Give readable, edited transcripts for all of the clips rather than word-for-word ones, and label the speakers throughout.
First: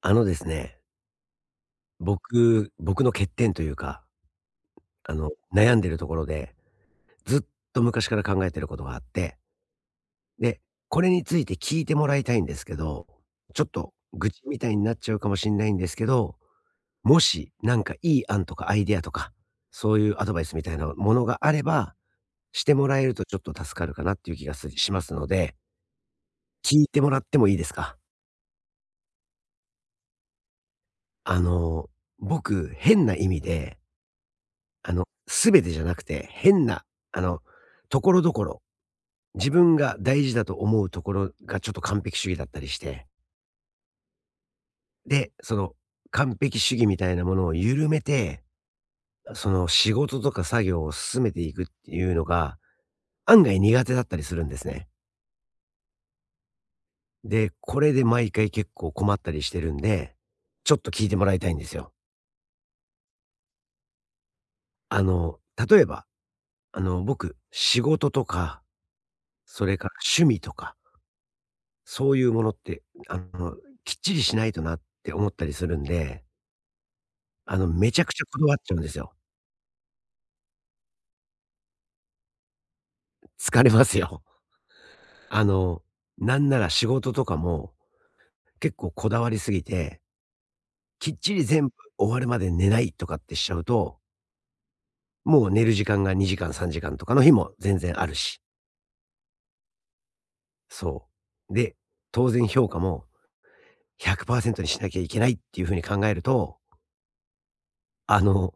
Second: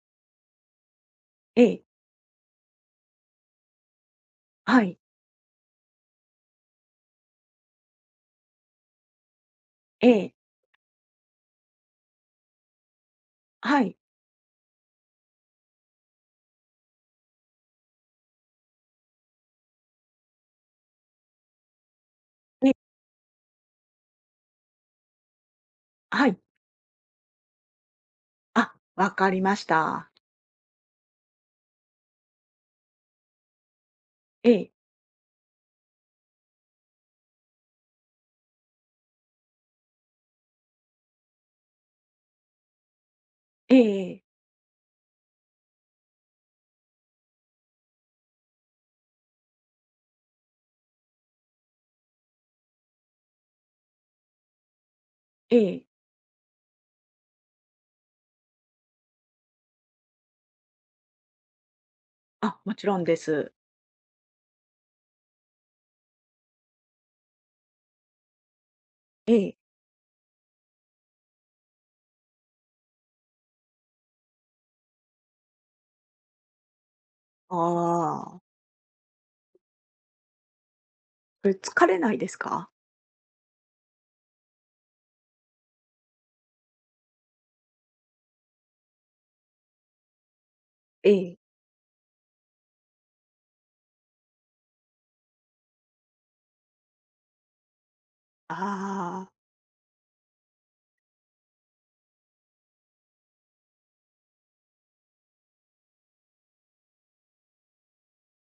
Speaker 1: あのですね、
Speaker 2: ええ、
Speaker 1: 僕の欠点というか、
Speaker 2: はい、
Speaker 1: あの、悩んでるところで、ずっと昔から考えてることがあって、
Speaker 2: ええ、
Speaker 1: で、これについて聞いてもらいたいんですけど、ちょっ
Speaker 2: は
Speaker 1: と
Speaker 2: い、
Speaker 1: 愚痴みたいになっちゃうかもしんないんですけど、もしなんかいい案とかアイデアとか、そういうアドバイスみたいなものがあれば、し
Speaker 2: ええ、
Speaker 1: てもらえるとちょっと助かるかなっていう気がすしますので、
Speaker 2: はい。
Speaker 1: 聞いてもらってもいいですか？
Speaker 2: あ、わかりました。
Speaker 1: あの、僕、変な意味で
Speaker 2: ええ、
Speaker 1: あの、全てじゃなくて、変な、あの、所々、自分が大事だと思うところがちょっと完璧主義だったりして、
Speaker 2: ええ、ええ、
Speaker 1: で、その、完璧主義みたいなものを緩めて、その、仕事とか作業を進めていくっていうのが、案外苦手だったりするんですね。で、これで毎回結構困ったりしてるんで、ちょっと聞いてもらいたいんですよ。
Speaker 2: あ、もちろんです。
Speaker 1: あの、例えば、あの、僕、仕事とか、
Speaker 2: ええ、
Speaker 1: それから趣味とかそういうものって、あの、きっちりしないとなって思ったりするんで、あの、めちゃくちゃ
Speaker 2: あ
Speaker 1: こ
Speaker 2: あ、
Speaker 1: だわっちゃうんですよ。
Speaker 2: それ疲れないですか？
Speaker 1: 疲れますよ。あの、なんなら仕事とかも結構こだわりすぎて、
Speaker 2: え
Speaker 1: きっち
Speaker 2: え、
Speaker 1: り全部終わるまで寝ないとかってしちゃうと、もう寝る時間が2時間3時間とかの日も全然あるし、
Speaker 2: ああ、
Speaker 1: そう。で、当然評価も100%にしなきゃいけないっていう風に考えると、あの、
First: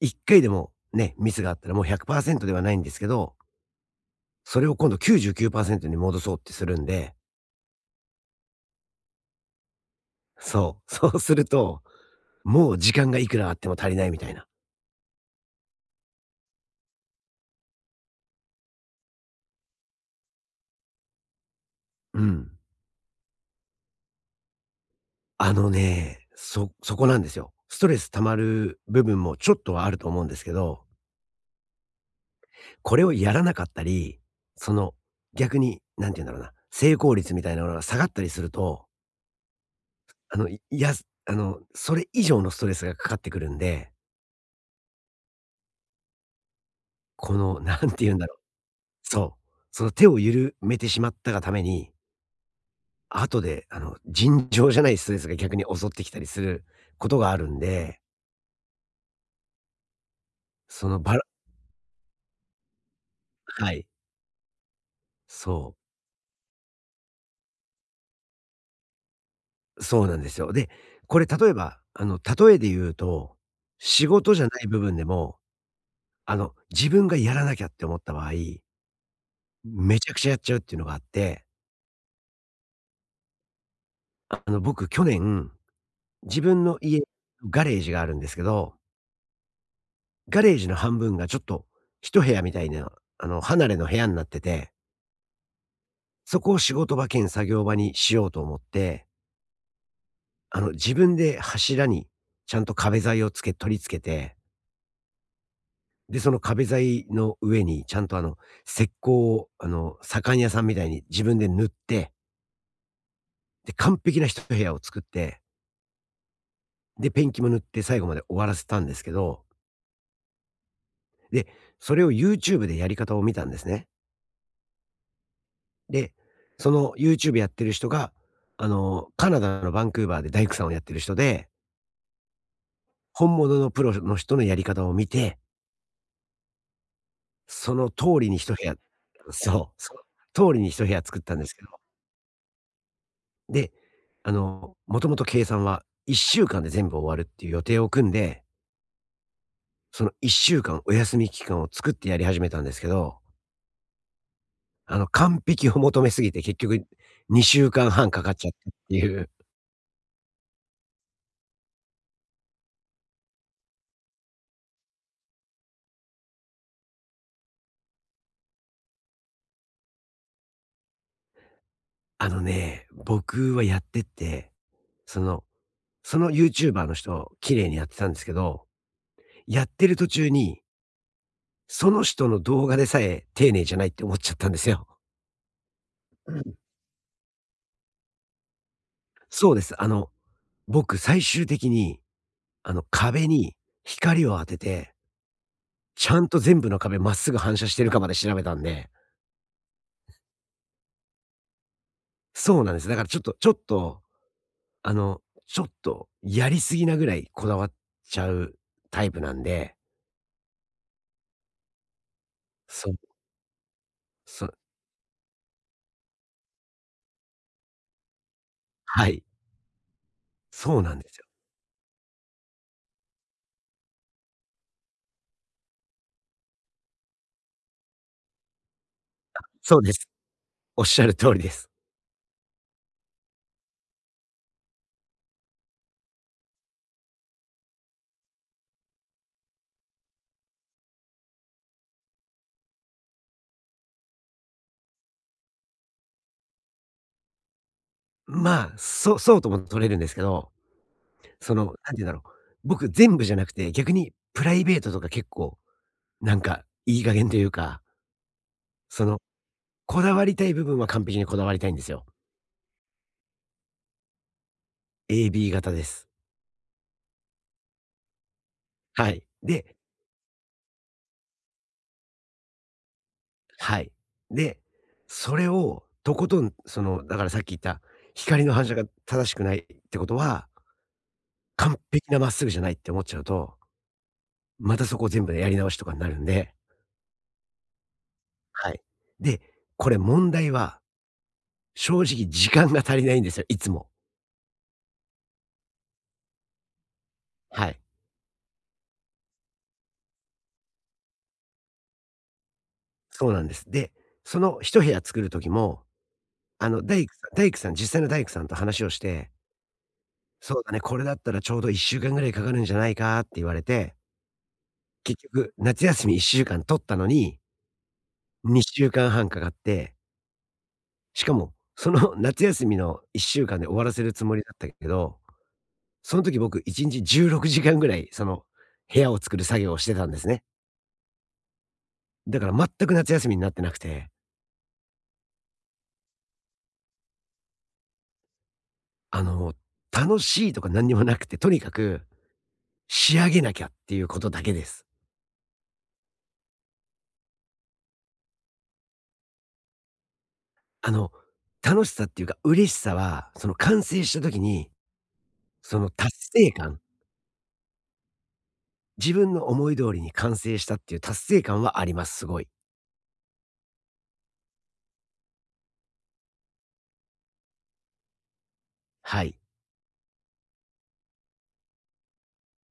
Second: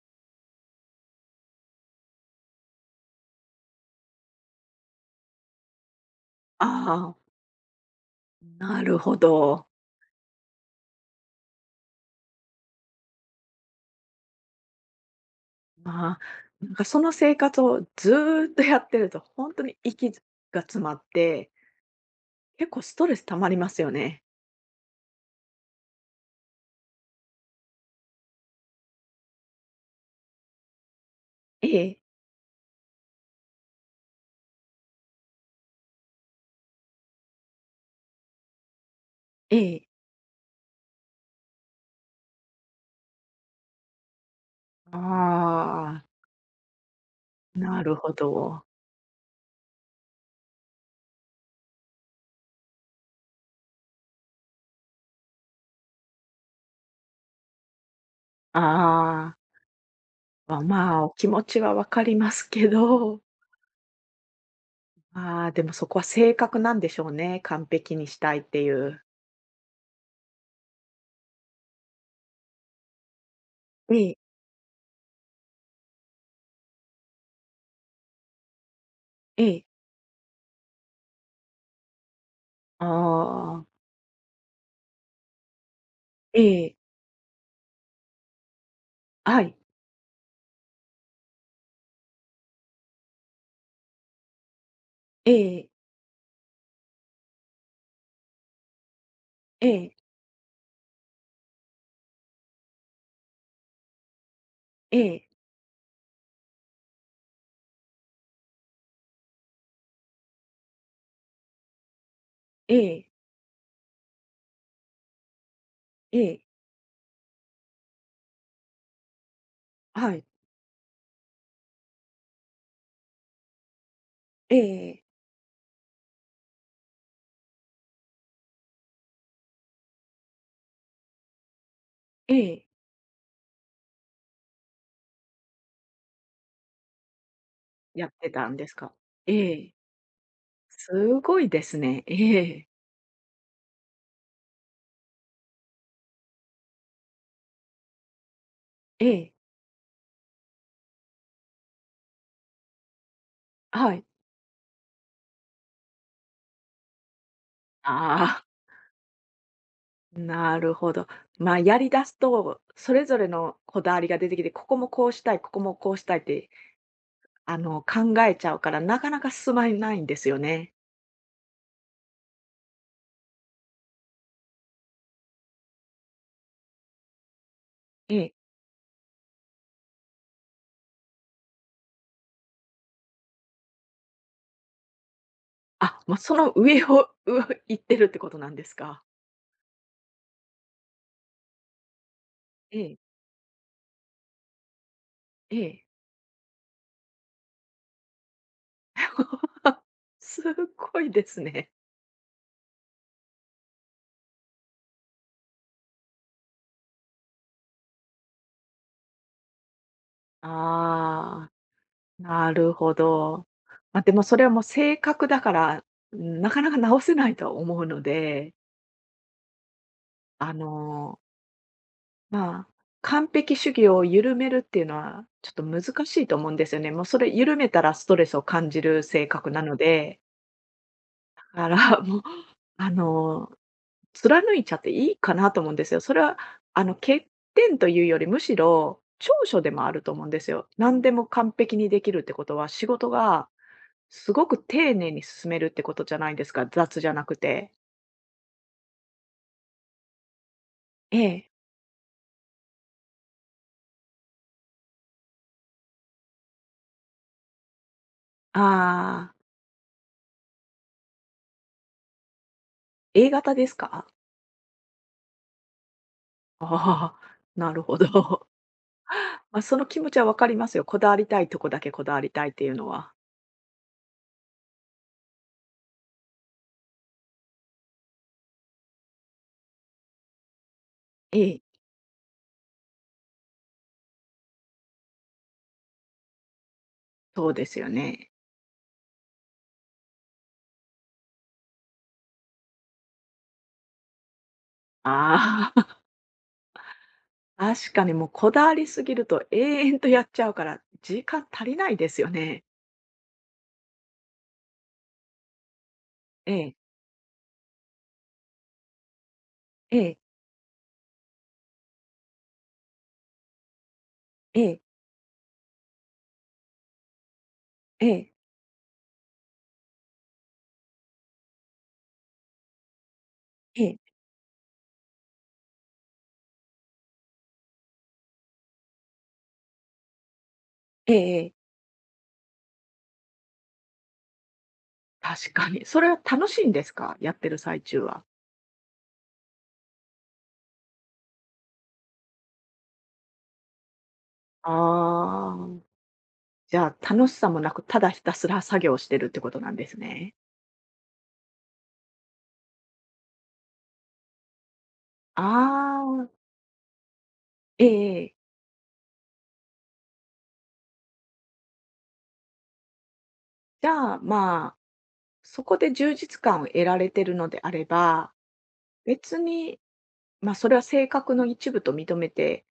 Speaker 1: 1回でもね、ミスがあったらもう100%ではないんですけど、それを今度99%に戻そうってす
Speaker 2: あ
Speaker 1: るんで、
Speaker 2: あ、なるほど。
Speaker 1: そう、そうすると、もう時間がいくらあっても足りないみたいな。
Speaker 2: まあ、なんかその生活をずーっとやってると、本当に息が詰まって、
Speaker 1: うん。
Speaker 2: 結構ストレス溜まりますよね。
Speaker 1: あのね、そこなんですよ。ストレス溜まる部分もちょっとはあると思うんですけど、
Speaker 2: ええ、
Speaker 1: これをやらなかったり、その、逆に、なんて言うんだろうな、成功率みたいなものが下がったりすると、
Speaker 2: ええ。
Speaker 1: あの、あの、それ以上のストレスがかかってくるんで、
Speaker 2: あ
Speaker 1: こ
Speaker 2: あ、
Speaker 1: の、な
Speaker 2: な
Speaker 1: ん
Speaker 2: る
Speaker 1: て言
Speaker 2: ほ
Speaker 1: うんだろう。
Speaker 2: ど。
Speaker 1: そう。その手を緩めてしまったがために、後で、あの、尋常じゃないストレスが逆に襲ってきたりすることがあるんで、
Speaker 2: ああ。まあ、
Speaker 1: そ
Speaker 2: ま
Speaker 1: の
Speaker 2: あ、お
Speaker 1: ばら
Speaker 2: 気持ちはわかりますけど、
Speaker 1: はい、
Speaker 2: まあ、
Speaker 1: そ
Speaker 2: でもそこは性格なんでしょうね、完璧にしたいっていう。
Speaker 1: う、そうなんですよ。で、これ例えば、あの、例えで言うと、
Speaker 2: え
Speaker 1: 仕
Speaker 2: え、
Speaker 1: 事じゃない部分でも、あの、自分がやらなきゃって思った場合、
Speaker 2: ええ。
Speaker 1: めちゃくちゃやっちゃうっていうのがあって、
Speaker 2: ああ。
Speaker 1: あの、僕去年、自
Speaker 2: え
Speaker 1: 分
Speaker 2: え。
Speaker 1: の家、ガレージがあるんですけど、
Speaker 2: はい。
Speaker 1: ガレージの半分がちょっと一部屋みたいな、あの、離れの部屋になってて、
Speaker 2: ええ、
Speaker 1: そこを仕事場兼作業場にしようと思って
Speaker 2: ええ、
Speaker 1: あの、自分で柱にちゃんと壁材を取り付けて、
Speaker 2: ええ、
Speaker 1: で、その壁材の上にちゃんとあの、石膏をあの、左官屋さんみたいに自分で塗って、
Speaker 2: ええ、
Speaker 1: で、完璧な一部屋を作って、
Speaker 2: ええ、
Speaker 1: で、ペンキも塗って最後まで終わらせたんですけど、
Speaker 2: はい、
Speaker 1: で、それを YouTube でやり方を見たんですね。
Speaker 2: ええ、
Speaker 1: で、その YouTube やってる人が、あの、カナダのバンクーバーで大工さんをやってる人で、
Speaker 2: ええ。
Speaker 1: 本物のプロの人のやり方を見てその
Speaker 2: やっ
Speaker 1: 通
Speaker 2: て
Speaker 1: りに
Speaker 2: た
Speaker 1: 一
Speaker 2: ん
Speaker 1: 部
Speaker 2: です
Speaker 1: 屋
Speaker 2: か？え
Speaker 1: そ
Speaker 2: え。
Speaker 1: う、その通りに一部屋
Speaker 2: す
Speaker 1: 作ったん
Speaker 2: ご
Speaker 1: で
Speaker 2: い
Speaker 1: す
Speaker 2: で
Speaker 1: けど。
Speaker 2: すね。ええ。
Speaker 1: で、あの、もともと計算は1週間で全部終わるっていう予定を組んで、
Speaker 2: ええ、
Speaker 1: その1週間お休み期間を作ってやり始めたんですけど、
Speaker 2: はい。
Speaker 1: あの、完璧を求めすぎて結局2週間半かんはんかかっ
Speaker 2: あ
Speaker 1: ちゃったっていう。
Speaker 2: あ、なるほど。まあ、やり出すと、それぞれのこだわりが出てきて、ここもこうしたい、ここもこうしたいって考えちゃうから、なかなか進まないんですよね。
Speaker 1: あのね、僕はやってて、その、そのユーチューバーの人、綺麗にやってたん
Speaker 2: え
Speaker 1: ですけ
Speaker 2: え。
Speaker 1: ど、やってる途中に、その人の動画でさえ丁寧じゃないって思っちゃったんですよ。
Speaker 2: あ、もうその上を、行ってるってことなんですか？
Speaker 1: そうです。あの、僕最終的に、あ
Speaker 2: え
Speaker 1: の、
Speaker 2: え、
Speaker 1: 壁に光を当てて、
Speaker 2: ええ。
Speaker 1: ちゃんと全部の壁まっすぐ反射してるかまで調べたんで、
Speaker 2: すごいですね。
Speaker 1: そうなんです。だからちょっとちょっと、あの、ちょっとやりすぎなぐらいこだわっちゃうタイプなんで、
Speaker 2: ああ、なる
Speaker 1: そ
Speaker 2: ほ
Speaker 1: う、
Speaker 2: ど。まあ、でもそれ
Speaker 1: そ
Speaker 2: は
Speaker 1: う、
Speaker 2: もう性格だから、うんなかなか直せないとは思うので、
Speaker 1: はい、
Speaker 2: あ
Speaker 1: そうなんです
Speaker 2: の
Speaker 1: よ。
Speaker 2: まあ、完璧主義を緩めるっていうのは、ちょっと難しいと思うんですよね。もうそれ緩めたらストレスを感じる性格なの
Speaker 1: そうです。
Speaker 2: で
Speaker 1: おっしゃる通りで
Speaker 2: か
Speaker 1: す。
Speaker 2: ら、もう、あの、貫いちゃっていいかなと思うんですよ。それは、欠点というより、むしろ長所でもあると思うんですよ。何でも完璧にできるってことは、仕事がすごく丁寧に進めるってことじゃないですか、雑じゃなくて。
Speaker 1: まあ、そうそうとも取れるんですけど、
Speaker 2: ええ。
Speaker 1: その、なんて言うんだろう、僕全部じゃなくて、逆にプライベートとか結構、なんかいい加減というか、その
Speaker 2: ああ、
Speaker 1: こだわりたい部分は完璧にこだわりたいんですよ。
Speaker 2: A 型ですか？
Speaker 1: AB 型です。
Speaker 2: ああ、なるほど。
Speaker 1: はい。
Speaker 2: まあ、そ
Speaker 1: で
Speaker 2: の気持ちは分かりますよ。こだわりたいとこだけこだわりたいっていうのは。
Speaker 1: はい。で、それをとことん、その、だからさっき言った、光の反射が正しくないってことは、
Speaker 2: ええ、
Speaker 1: 完璧なまっすぐじゃないって思っちゃうと、またそこを全部やり直しとかになるんで、
Speaker 2: そうですよね。
Speaker 1: はい。で、これ問題は、正直時間が足りないんですよ、いつも。
Speaker 2: ああ。
Speaker 1: はい。
Speaker 2: 確かにもうこだわりすぎると永遠とやっちゃうから、時間足りないですよね。
Speaker 1: そうなんです。で、その一部屋作る時も、
Speaker 2: え
Speaker 1: あ
Speaker 2: え、
Speaker 1: の、大工さん大工さん実際の大工さんと話をして
Speaker 2: ええ、
Speaker 1: そうだね、これだったらちょうど1週間ぐらいかかるんじゃないかって言われて、
Speaker 2: ええ、
Speaker 1: 結局夏休み1週間取ったのに、
Speaker 2: ええ、
Speaker 1: 2週間半かんはんかかって、しかもその 夏休みの1週間で終
Speaker 2: え
Speaker 1: わら
Speaker 2: え、
Speaker 1: せるつもりだったけど、その時僕1日16時間ぐらい、その部屋を作る作業をしてたんですね。
Speaker 2: ええええ。
Speaker 1: だから全く夏休みになってなくて、
Speaker 2: 確かに。それは楽しいんですか？やってる最中は。
Speaker 1: あの、楽しいとか何にもなくて、とにかく仕上げなきゃっていうことだけで
Speaker 2: あ
Speaker 1: す。
Speaker 2: あ、じゃあ、楽しさもなく、ただひたすら作業してるってことなんですね。
Speaker 1: あの、楽しさっていうか嬉しさは、その完成した時にその
Speaker 2: ああ、
Speaker 1: 達成感、
Speaker 2: ええ
Speaker 1: 自分の思い通りに完成したっていう達成感はあります、すごい。
Speaker 2: じゃあ、まあ、そこで充実感を得られてるのであれば、
Speaker 1: はい。
Speaker 2: 別に、ま、それは性格の一部と認めて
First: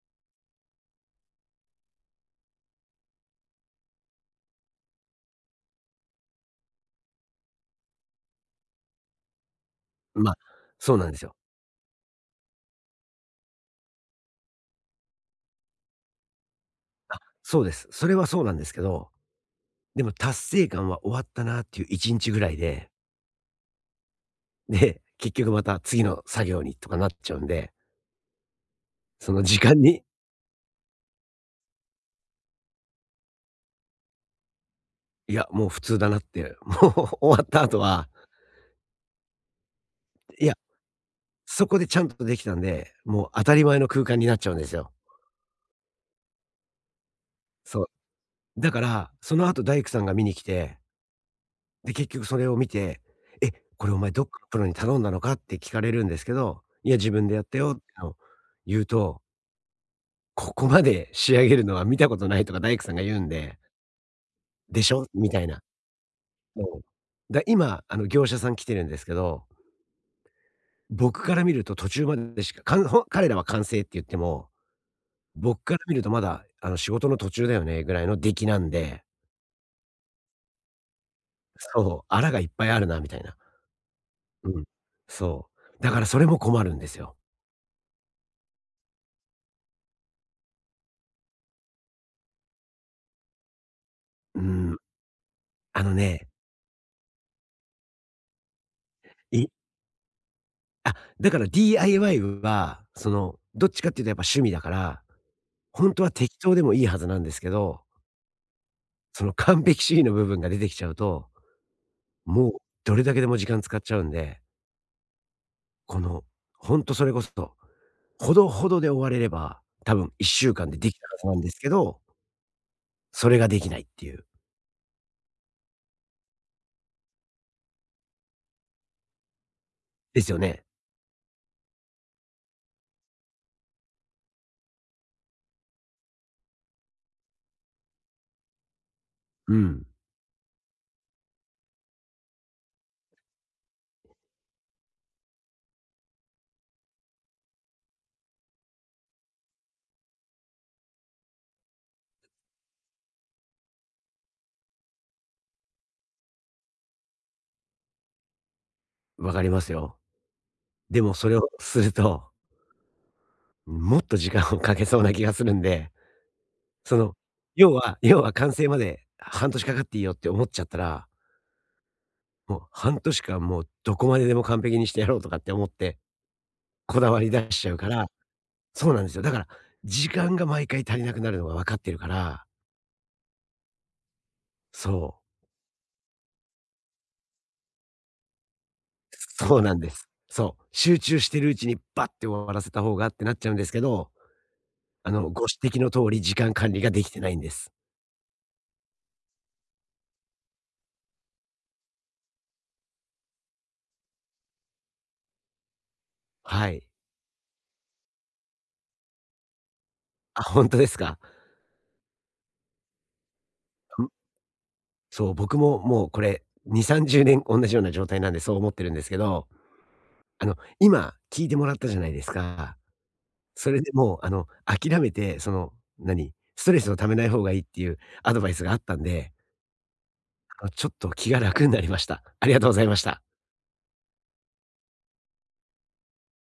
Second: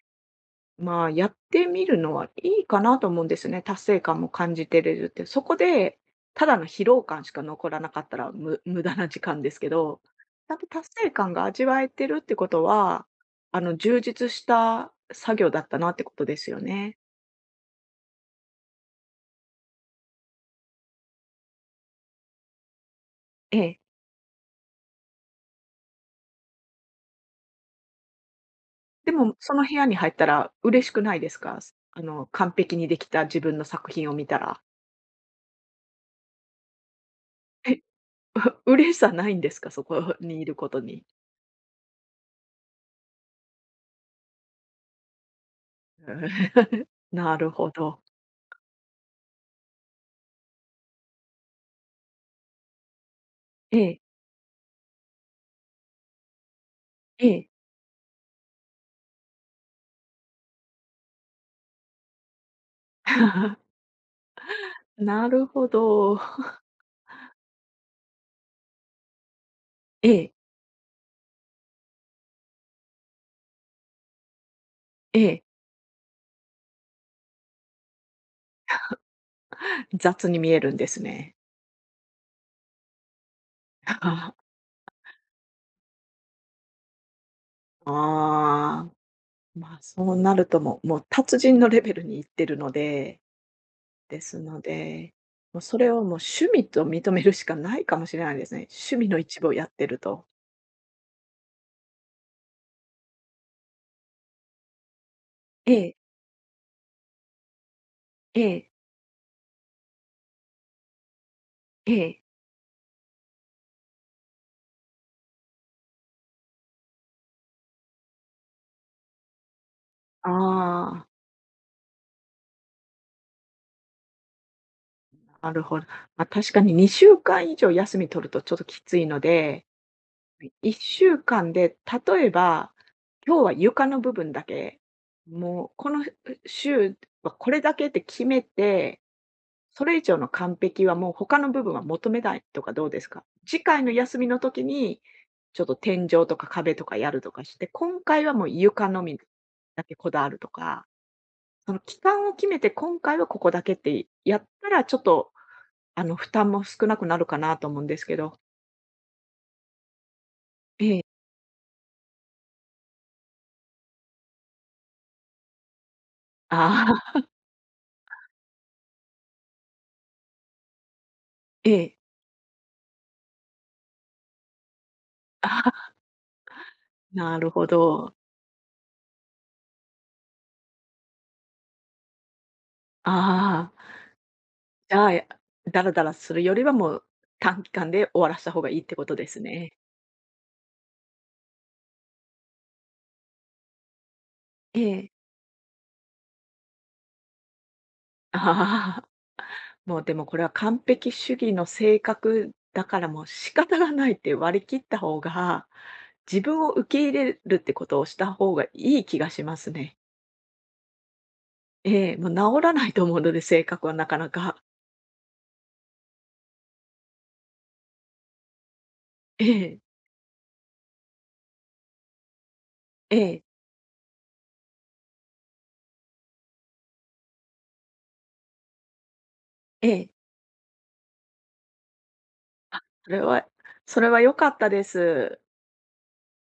Speaker 2: まあ、やってみるのはいいかなと思うんですね。達成感も感じてれるって。そこで、ただの疲労感しか残らなかったら、無駄な時間ですけど、
Speaker 1: ま、あ
Speaker 2: ちゃんと達
Speaker 1: そうな
Speaker 2: 成
Speaker 1: んです
Speaker 2: 感
Speaker 1: よ。
Speaker 2: が味わえてるってことは、充実した作業だったなってことですよね。
Speaker 1: あ、そうです。それはそうなんですけど、でも達成感は終わったなっていう1日ぐらいで、
Speaker 2: ええ。
Speaker 1: で、結局また次の作業にとかなっちゃうんで、
Speaker 2: で
Speaker 1: そ
Speaker 2: も、
Speaker 1: の
Speaker 2: そ
Speaker 1: 時
Speaker 2: の部
Speaker 1: 間
Speaker 2: 屋に
Speaker 1: に、
Speaker 2: 入ったら嬉しくないですか？完璧にできた自分の作品を見たら。
Speaker 1: いや、もう普通だなって、もう 終わった後
Speaker 2: え、
Speaker 1: は、
Speaker 2: 嬉しさないんですか？そこにい
Speaker 1: いや、
Speaker 2: ることに。
Speaker 1: そこでちゃんとできたんで、もう当たり前の空間になっちゃうんですよ。
Speaker 2: なるほ
Speaker 1: そう。
Speaker 2: ど。
Speaker 1: だから、その後大工さんが見に来てで、結局それを見て、「え、
Speaker 2: え
Speaker 1: これお
Speaker 2: え、
Speaker 1: 前どっかのプロに頼んだのか？」って聞かれるんですけど、「いや、自
Speaker 2: え
Speaker 1: 分でやっ
Speaker 2: え。
Speaker 1: たよ」ってのを言うと、「ここまで仕上げるのは見たことない」とか大工さんが言うんで、「でしょ？」
Speaker 2: な
Speaker 1: みた
Speaker 2: る
Speaker 1: いな。
Speaker 2: ほど。
Speaker 1: そう。今、あの、業者さん来てるんですけど、
Speaker 2: ええ、
Speaker 1: 僕から見ると途中までしか、かんほん彼らは完成って言っても、
Speaker 2: ええ、
Speaker 1: 僕から見るとまだ、あの、仕事の途中だよねぐらいの出来なんで、
Speaker 2: 雑に見えるんですね。
Speaker 1: そう、あらがいっぱいあるなみたいな。
Speaker 2: あ
Speaker 1: うん。そう。だからそれも困るんですよ。
Speaker 2: あー、まあ、そうなるともう、もう達人のレベルに行ってるので、です
Speaker 1: う
Speaker 2: の
Speaker 1: ん。
Speaker 2: で、もうそ
Speaker 1: あ
Speaker 2: れ
Speaker 1: の
Speaker 2: をもう
Speaker 1: ね
Speaker 2: 趣味と認めるしかないかもしれないですね。趣味の一部
Speaker 1: い
Speaker 2: をやってると。
Speaker 1: あ、だから DIY は、その、どっちかっていうとやっぱ趣味だから、
Speaker 2: え
Speaker 1: ほん
Speaker 2: え、
Speaker 1: とは適当でもいいはずなんですけど、
Speaker 2: ええ、
Speaker 1: その完璧主義の部分が出てきちゃうと、
Speaker 2: ええ。
Speaker 1: もうどれだけでも時間使っちゃうんで、この、ほんとそれこそ、ほどほどで終われれば、多分1週間ででき
Speaker 2: ああ、
Speaker 1: たはずなんですけど、それができないっていう。
Speaker 2: なるほど。まあ、確かに2週間以上休み取るとちょっときついので、
Speaker 1: ですよね。
Speaker 2: 1週間で、例えば、今日は床の部分だけ、もうこの週はこれだけって決めて、
Speaker 1: う
Speaker 2: そ
Speaker 1: ん、
Speaker 2: れ以上の完璧はもう他の部分は求めないとかどうですか？次回の休みの時に、ちょっと天井とか壁とかやるとかして、今回はもう床のみだけこだわるとか、その期間を決めて今回はここだけってやったら、ちょっと負担も少なくなるかなと思うんですけど。
Speaker 1: わかりますよ。
Speaker 2: え
Speaker 1: で
Speaker 2: え。
Speaker 1: もそれをすると、もっと時間をかけそうな気がするんで
Speaker 2: あ
Speaker 1: その、
Speaker 2: あ、
Speaker 1: 要は完成まで半年かかっていいよって思っちゃったら、
Speaker 2: ええ。
Speaker 1: もう半年間もうどこまででも完璧にしてやろうとかって思って、こだわり
Speaker 2: なる
Speaker 1: 出し
Speaker 2: ほ
Speaker 1: ちゃうから、
Speaker 2: ど。
Speaker 1: そうなんですよ。だから、時間が毎回足りなくなるのが分かってるから、
Speaker 2: ああ、じゃ
Speaker 1: そ
Speaker 2: あ、ダラダラするよりはもう、短期間で終わらした方がいいってことです
Speaker 1: う、そうな
Speaker 2: ね。
Speaker 1: んです。そう、集中してるうちにバッて終わらせた方がってなっちゃうんですけど、
Speaker 2: え
Speaker 1: あ
Speaker 2: え。
Speaker 1: の、ご指摘の通り時間管理ができてないんです。
Speaker 2: ああ、もうでもこれは完璧主義の性格だからもう仕方がないって割り切った方が、自分
Speaker 1: は
Speaker 2: を
Speaker 1: い。
Speaker 2: 受け入れるってことをした方がいい気がしますね。
Speaker 1: あ、本当ですか？
Speaker 2: ええ、もう治らないと思うので、性格はな
Speaker 1: ん、
Speaker 2: かなか。
Speaker 1: そう、僕ももうこれ2、30年同じような状態なんでそう思ってるんですけ
Speaker 2: え
Speaker 1: ど
Speaker 2: え。
Speaker 1: あの、今聞いてもらったじゃないですか。
Speaker 2: ええ、
Speaker 1: それでもう、あの、諦めて、その、何、ストレスを溜めない方がいいっていうアドバイスがあったんで、
Speaker 2: ええ。
Speaker 1: あの、ちょっと気が楽になりました。ありがとうございまし
Speaker 2: それ
Speaker 1: た。
Speaker 2: はそれは良かったです。